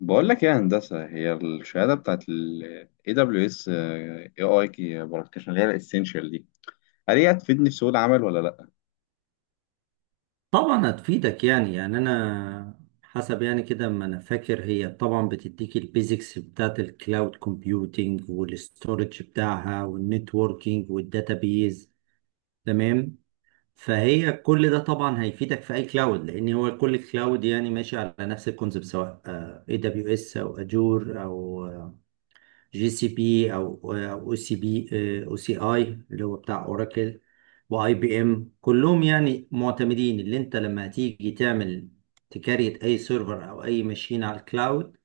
بقول لك إيه يا هندسة، هي الشهادة بتاعت ال AWS AI Broadcast اللي هي الاسينشال دي هل هي هتفيدني في سوق العمل ولا لأ؟ طبعا هتفيدك. يعني انا حسب يعني كده ما انا فاكر. هي طبعا بتديك البيزكس بتاعت الكلاود كومبيوتينج والاستورج بتاعها والنتوركينج والداتابيز. تمام. فهي كل ده طبعا هيفيدك في اي كلاود، لان هو كل كلاود يعني ماشي على نفس الكونسيبت، سواء اي دبليو اس او اجور او جي سي بي او او سي بي او سي اي اللي هو بتاع اوراكل واي بي ام. كلهم يعني معتمدين. اللي انت لما هتيجي تعمل تكاريت اي سيرفر او اي ماشين على الكلاود،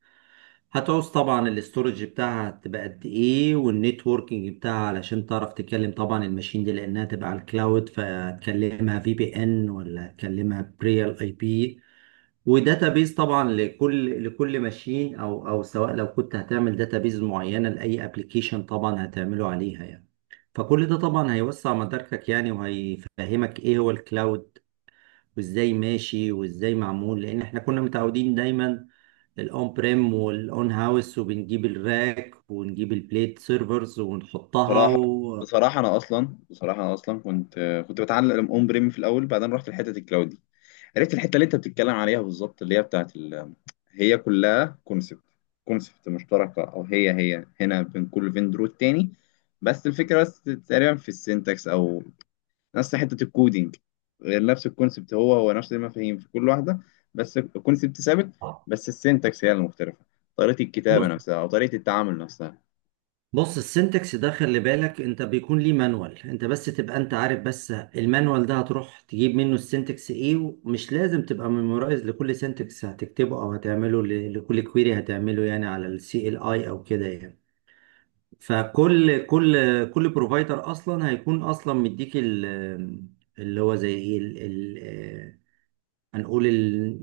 هتعوز طبعا الاستورج بتاعها هتبقى قد ايه، والنتوركينج بتاعها علشان تعرف تكلم طبعا الماشين دي، لانها تبقى على الكلاود، فتكلمها في بي ان ولا تكلمها بريال اي بي. وداتابيز طبعا لكل ماشين او سواء لو كنت هتعمل داتابيز معينه لاي ابلكيشن طبعا هتعمله عليها يعني. فكل ده طبعا هيوسع مداركك يعني، وهيفهمك ايه هو الكلاود، وازاي ماشي وازاي معمول. لان احنا كنا متعودين دايما الاون بريم والاون هاوس، وبنجيب الراك ونجيب البليت سيرفرز ونحطها بصراحة و... بصراحة أنا أصلا كنت، كنت بتعلم أون بريم في الأول، بعدين رحت لحتة الكلاود دي. عرفت الحتة اللي أنت بتتكلم عليها بالظبط اللي هي بتاعت ال. هي كلها كونسبت مشتركة، أو هي هنا بين كل فيندور والتاني. بس الفكرة بس تقريبا في السينتاكس أو نفس حته الكودينج. نفس الكونسبت، هو هو نفس المفاهيم في كل واحده. بس الكونسبت ثابت، بس السنتكس هي المختلفه، طريقه الكتابه بص. نفسها او طريقه التعامل نفسها. بص، السنتكس ده خلي بالك انت بيكون ليه مانوال، انت بس تبقى انت عارف، بس المانوال ده هتروح تجيب منه السنتكس ايه. ومش لازم تبقى ميمورايز لكل سنتكس هتكتبه او هتعمله لكل كويري هتعمله يعني، على السي ال اي او كده يعني. فكل كل كل بروفايدر اصلا هيكون اصلا مديك اللي هو زي ايه هنقول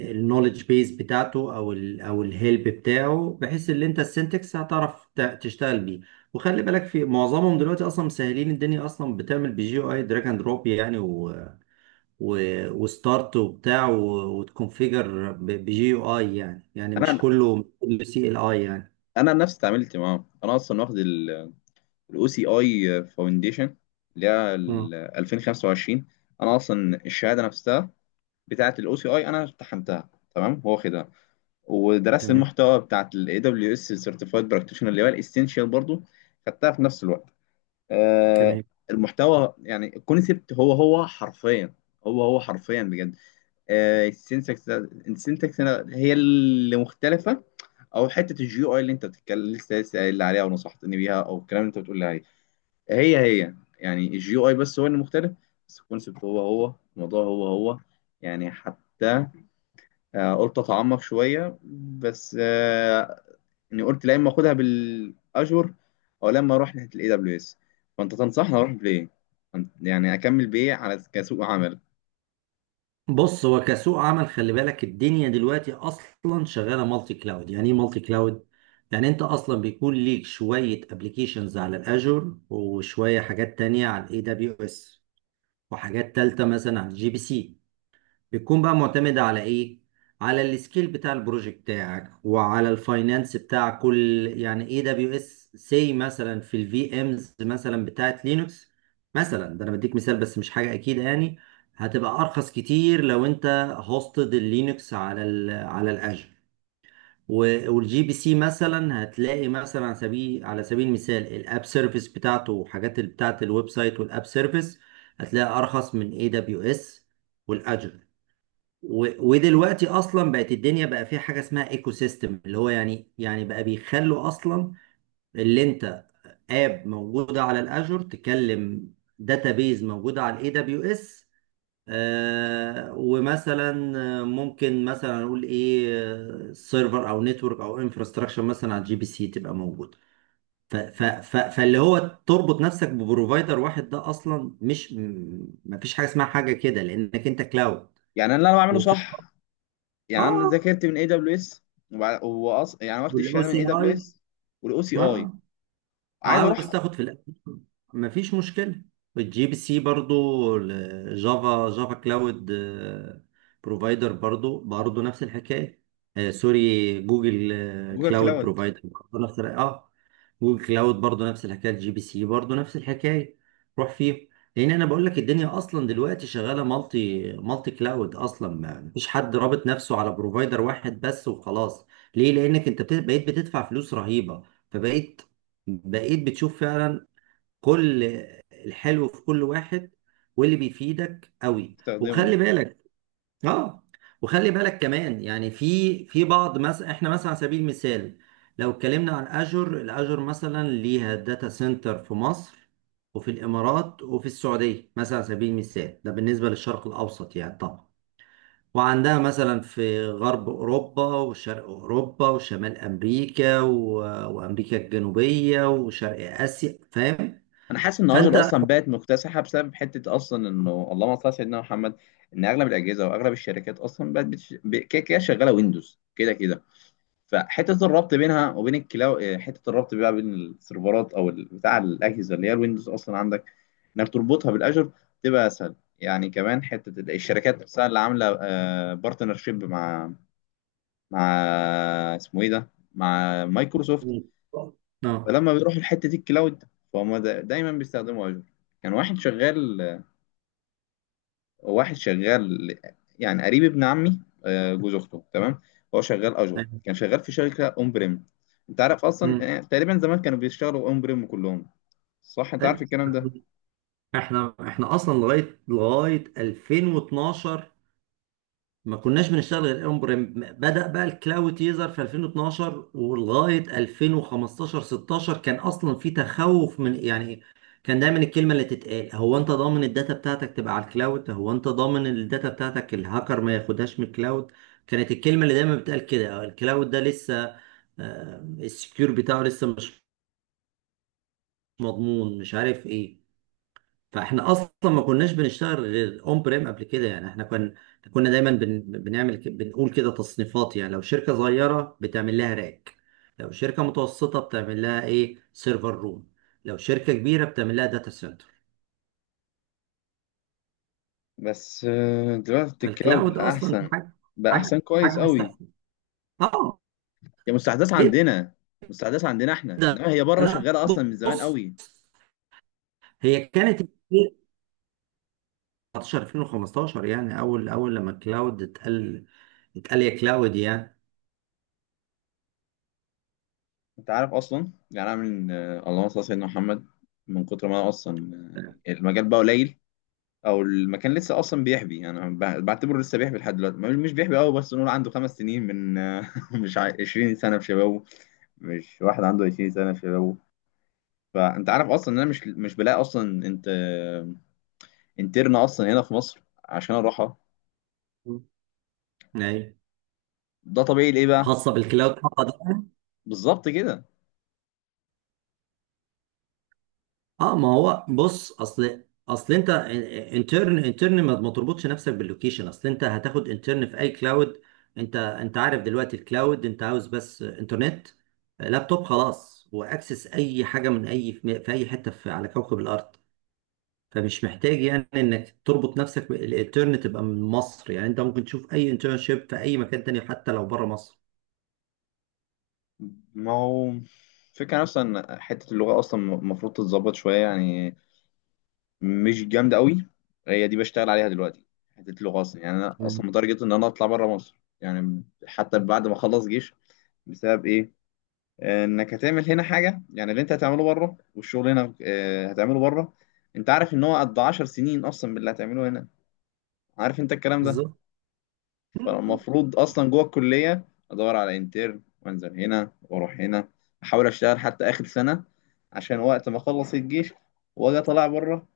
النولج بيز بتاعته او ال او الهيلب بتاعه، بحيث ان انت السنتكس هتعرف تشتغل بيه. وخلي بالك في معظمهم دلوقتي اصلا مسهلين الدنيا، اصلا بتعمل بجي او اي دراج اند دروب يعني، و وستارت وبتاع وتكونفيجر بجي او اي يعني، يعني مش انا كله، مش كله سي ال اي يعني. انا نفسي اتعاملت معاهم، انا اصلا واخد الاو سي اي فاونديشن اللي هي مم. ال 2025. انا اصلا الشهاده نفسها بتاعه الاو سي اي انا امتحنتها تمام، هو واخدها. ودرست تمام. المحتوى بتاعه الاي دبليو اس سيرتيفايد براكتيشنر اللي هو الاسينشال برضو، خدتها في نفس الوقت. آه، تمام. المحتوى يعني الكونسيبت هو هو حرفيا، هو هو حرفيا بجد. السينتاكس، السينتاكس هي اللي مختلفه. او حته الجيو اي اللي انت بتتكلم لسه قايل لي عليها ونصحتني بيها، او الكلام اللي انت بتقول لي عليه، هي هي يعني الجيو اي بس هو اللي مختلف، بس الكونسيبت هو هو، الموضوع هو هو. يعني حتى، قلت اتعمق شويه بس، اني قلت لا، اما اخدها بالاشور او لما اروح ناحيه الاي دبليو اس. فانت تنصحني اروح بايه؟ يعني اكمل بايه على كسوق عمل؟ بص هو كسوق عمل خلي بالك الدنيا دلوقتي اصلا شغاله مالتي كلاود. يعني ايه مالتي كلاود؟ يعني انت اصلا بيكون ليك شويه ابلكيشنز على الاجور، وشويه حاجات تانية على الاي دبليو اس، وحاجات تالتة مثلا على الجي بي سي. بتكون بقى معتمدة على ايه؟ على السكيل بتاع البروجكت بتاعك، وعلى الفاينانس بتاع كل يعني اي دبليو اس سي مثلا، في الفي امز مثلا بتاعت لينكس مثلا. ده انا بديك مثال بس، مش حاجة اكيد يعني. هتبقى ارخص كتير لو انت هوستد اللينكس على ال على الاجر والجي بي سي مثلا. هتلاقي مثلا على سبيل، على سبيل المثال، الاب سيرفيس بتاعته وحاجات بتاعت الويب سايت والاب سيرفيس هتلاقي ارخص من اي دبليو اس والاجر. ودلوقتي اصلا بقت الدنيا بقى فيها حاجه اسمها ايكو سيستم، اللي هو يعني يعني بقى بيخلوا اصلا اللي انت اب موجوده على الاجر تكلم داتابيز موجوده على الاي دبليو اس، ومثلا ممكن مثلا نقول ايه سيرفر او نتورك او انفراستراكشر مثلا على الجي بي سي تبقى موجوده. ف- ف- فاللي هو تربط نفسك ببروفايدر واحد ده اصلا مش، ما فيش حاجه اسمها حاجه كده، لانك انت كلاود. يعني انا اللي انا بعمله وفي. صح؟ يعني انا اه. ذاكرت من اي دبليو اس، يعني واخد والاو الشهاده من سي اي اي. دبليو اس والاو سي اي. اه. عايز اروح عاوز تاخد في الأساس. مفيش مشكله. الجي بي سي برضو، الجافا جافا كلاود بروفايدر برضو، برضو نفس الحكايه. آه سوري، جوجل جوجل كلاود كلاود بروفايدر برضو نفس الحكاية. اه. وكلاود برضو نفس الحكايه. الجي بي سي برضو نفس الحكايه. روح فيه. لان انا بقول لك الدنيا اصلا دلوقتي شغاله مالتي كلاود اصلا. ما مفيش حد رابط نفسه على بروفايدر واحد بس وخلاص. ليه؟ لانك انت بقيت بتدفع فلوس رهيبه. فبقيت، بقيت بتشوف فعلا كل الحلو في كل واحد، واللي بيفيدك قوي. استخدمه. وخلي بالك. اه. وخلي بالك كمان يعني، في في بعض مثلا احنا، مثلا على سبيل المثال لو اتكلمنا عن اجر، الاجر مثلا ليها داتا سنتر في مصر وفي الامارات وفي السعوديه مثلا، على سبيل المثال، ده بالنسبه للشرق الاوسط يعني طبعا. وعندها مثلا في غرب اوروبا وشرق اوروبا وشمال امريكا و... وامريكا الجنوبيه وشرق اسيا. فاهم؟ انا حاسس ان فانت اجر اصلا اه. بقت مكتسحه بسبب حته اصلا انه، اللهم صل على سيدنا محمد، ان اغلب الاجهزه واغلب الشركات اصلا بقت كده كده شغاله ويندوز كده كده. فحته الربط بينها وبين الكلاو، حته الربط بقى بين السيرفرات او بتاع الاجهزه اللي هي الويندوز اصلا عندك، انك تربطها بالاجر تبقى اسهل. يعني كمان حته الشركات نفسها اللي عامله بارتنرشيب مع، مع، اسمه ايه ده، مع مايكروسوفت. أيوة. فلما بيروحوا لحته الكلاود فهم دايما بيستخدموا اجر. كان واحد شغال، واحد شغال، يعني قريب ابن عمي، جوز اخته تمام، هو شغال اجور، كان شغال في شركه اون بريم. انت عارف مم. اصلا، تقريبا زمان كانوا بيشتغلوا اون بريم كلهم، صح؟ انت عارف أيوة. الكلام ده؟ احنا اصلا لغايه 2012 ما كناش بنشتغل غير اون بريم. بدأ بقى الكلاود يظهر في 2012، ولغايه 2015 16، كان اصلا في تخوف من يعني. كان دايما الكلمه اللي تتقال: هو انت ضامن الداتا بتاعتك تبقى على الكلاود؟ هو انت ضامن الداتا بتاعتك الهاكر ما ياخدهاش من الكلاود؟ كانت الكلمه اللي دايما بتقال كده. الكلاود ده لسه السكيور بتاعه لسه مش مضمون، مش عارف ايه. فاحنا اصلا ما كناش بنشتغل غير اون بريم قبل كده يعني. احنا كنا دايما بنعمل بنقول كده تصنيفات يعني. لو شركه صغيره بتعمل لها راك، لو شركه متوسطه بتعمل لها ايه سيرفر روم، لو شركه كبيره بتعمل لها داتا سنتر. بس، دلوقتي الكلاود فالكلاود بقى اصلا دي احسن، حاجه، بقى احسن حاجه كويس قوي. مستحيله. اه هي مستحدث عندنا، مستحدث عندنا احنا، جدا. انما هي بره لا، شغاله اصلا من زمان بص، قوي. هي كانت 19 2015 يعني، اول اول لما الكلاود اتقال، اتقال يا كلاود يعني. انت عارف اصلا، يعني انا من، اللهم صل على سيدنا محمد، من كتر ما انا اصلا، المجال بقى قليل، او المكان لسه اصلا بيحبي. يعني انا بعتبره لسه بيحبي لحد دلوقتي، مش بيحبي قوي، بس نقول عنده خمس سنين من مش ع- 20 سنه في شبابه، مش واحد عنده 20 سنه في شبابه. فانت عارف اصلا ان انا مش بلاقي اصلا انت، انترن اصلا هنا في مصر عشان اروحها. ايوه. ده طبيعي ليه بقى؟ خاصه بالكلاود خاصة ده. بالظبط كده. اه، ما هو بص اصل انت انترن، انترن ما تربطش نفسك باللوكيشن، اصل انت هتاخد انترن في اي كلاود. انت عارف دلوقتي الكلاود انت عاوز بس انترنت، لابتوب، خلاص، واكسس اي حاجه من اي في اي حته في على كوكب الارض. فمش محتاج يعني انك تربط نفسك بالانترن تبقى من مصر يعني. انت ممكن تشوف اي انترنشيب في اي مكان تاني حتى لو بره مصر. ما هو فكرة نفسها ان حتة اللغة اصلا المفروض تتظبط شوية، يعني مش جامده قوي، هي دي بشتغل عليها دلوقتي. حته اللغه اصلا، يعني انا مم. اصلا متارجت ان انا اطلع بره مصر يعني، حتى بعد ما اخلص جيش. بسبب ايه؟ انك هتعمل هنا حاجه يعني اللي انت هتعمله بره، والشغل هنا هتعمله بره. انت عارف ان هو قد 10 سنين اصلا باللي هتعمله هنا؟ عارف انت الكلام ده؟ بالظبط. فالمفروض اصلا جوه الكليه ادور على انترن وانزل هنا واروح هنا، احاول اشتغل حتى اخر سنه، عشان وقت ما اخلص الجيش واجي اطلع بره.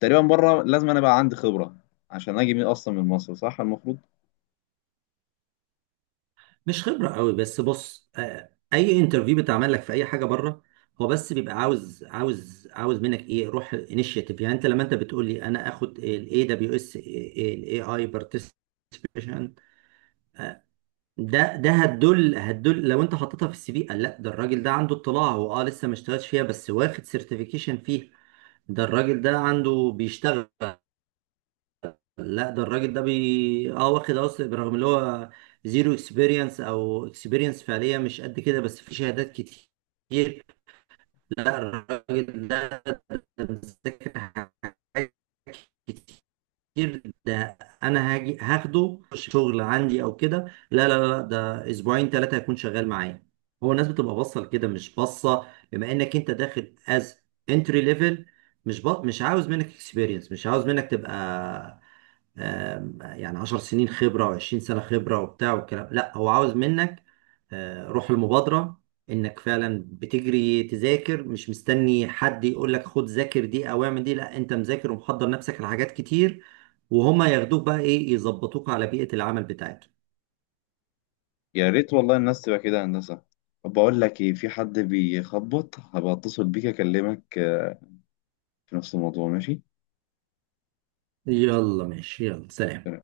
تقريبا بره لازم انا بقى عندي خبره عشان اجي من اصلا من مصر، صح؟ المفروض. مش خبرة قوي بس، بص اي انترفيو بيتعمل لك في اي حاجة بره هو بس بيبقى عاوز، عاوز منك ايه؟ روح انيشيتيف. يعني انت لما انت بتقول لي انا اخد الاي دبليو اس الاي اي بارتيسيبيشن، ده هتدل لو انت حطيتها في السي في، قال: لا، ده الراجل ده عنده اطلاع، هو اه لسه ما اشتغلش فيها بس واخد سيرتيفيكيشن فيها. ده الراجل ده عنده بيشتغل. لا، ده الراجل ده بي اه واخد اصلا، برغم اللي هو زيرو اكسبيرينس او اكسبيرينس فعليا مش قد كده، بس في شهادات كتير. لا الراجل ده مذاكر حاجات كتير، ده انا هاجي هاخده شغل عندي او كده. لا لا لا، ده اسبوعين ثلاثة هيكون شغال معايا. هو الناس بتبقى باصه لكده، مش باصه بما انك انت داخل از انتري ليفل. مش عاوز منك اكسبيرينس، مش عاوز منك تبقى يعني 10 سنين خبرة و20 سنة خبرة وبتاع والكلام. لا هو عاوز منك روح المبادرة. انك فعلا بتجري تذاكر، مش مستني حد يقول لك خد ذاكر دي او اعمل دي. لا انت مذاكر ومحضر نفسك لحاجات كتير. وهما ياخدوك بقى ايه؟ يظبطوك على بيئة العمل بتاعتهم. يا ريت والله الناس تبقى كده هندسه. طب بقول لك ايه، في حد بيخبط، هبقى اتصل بيك اكلمك، في نفس الموضوع، ماشي؟ يلا ماشي، يلا سلام.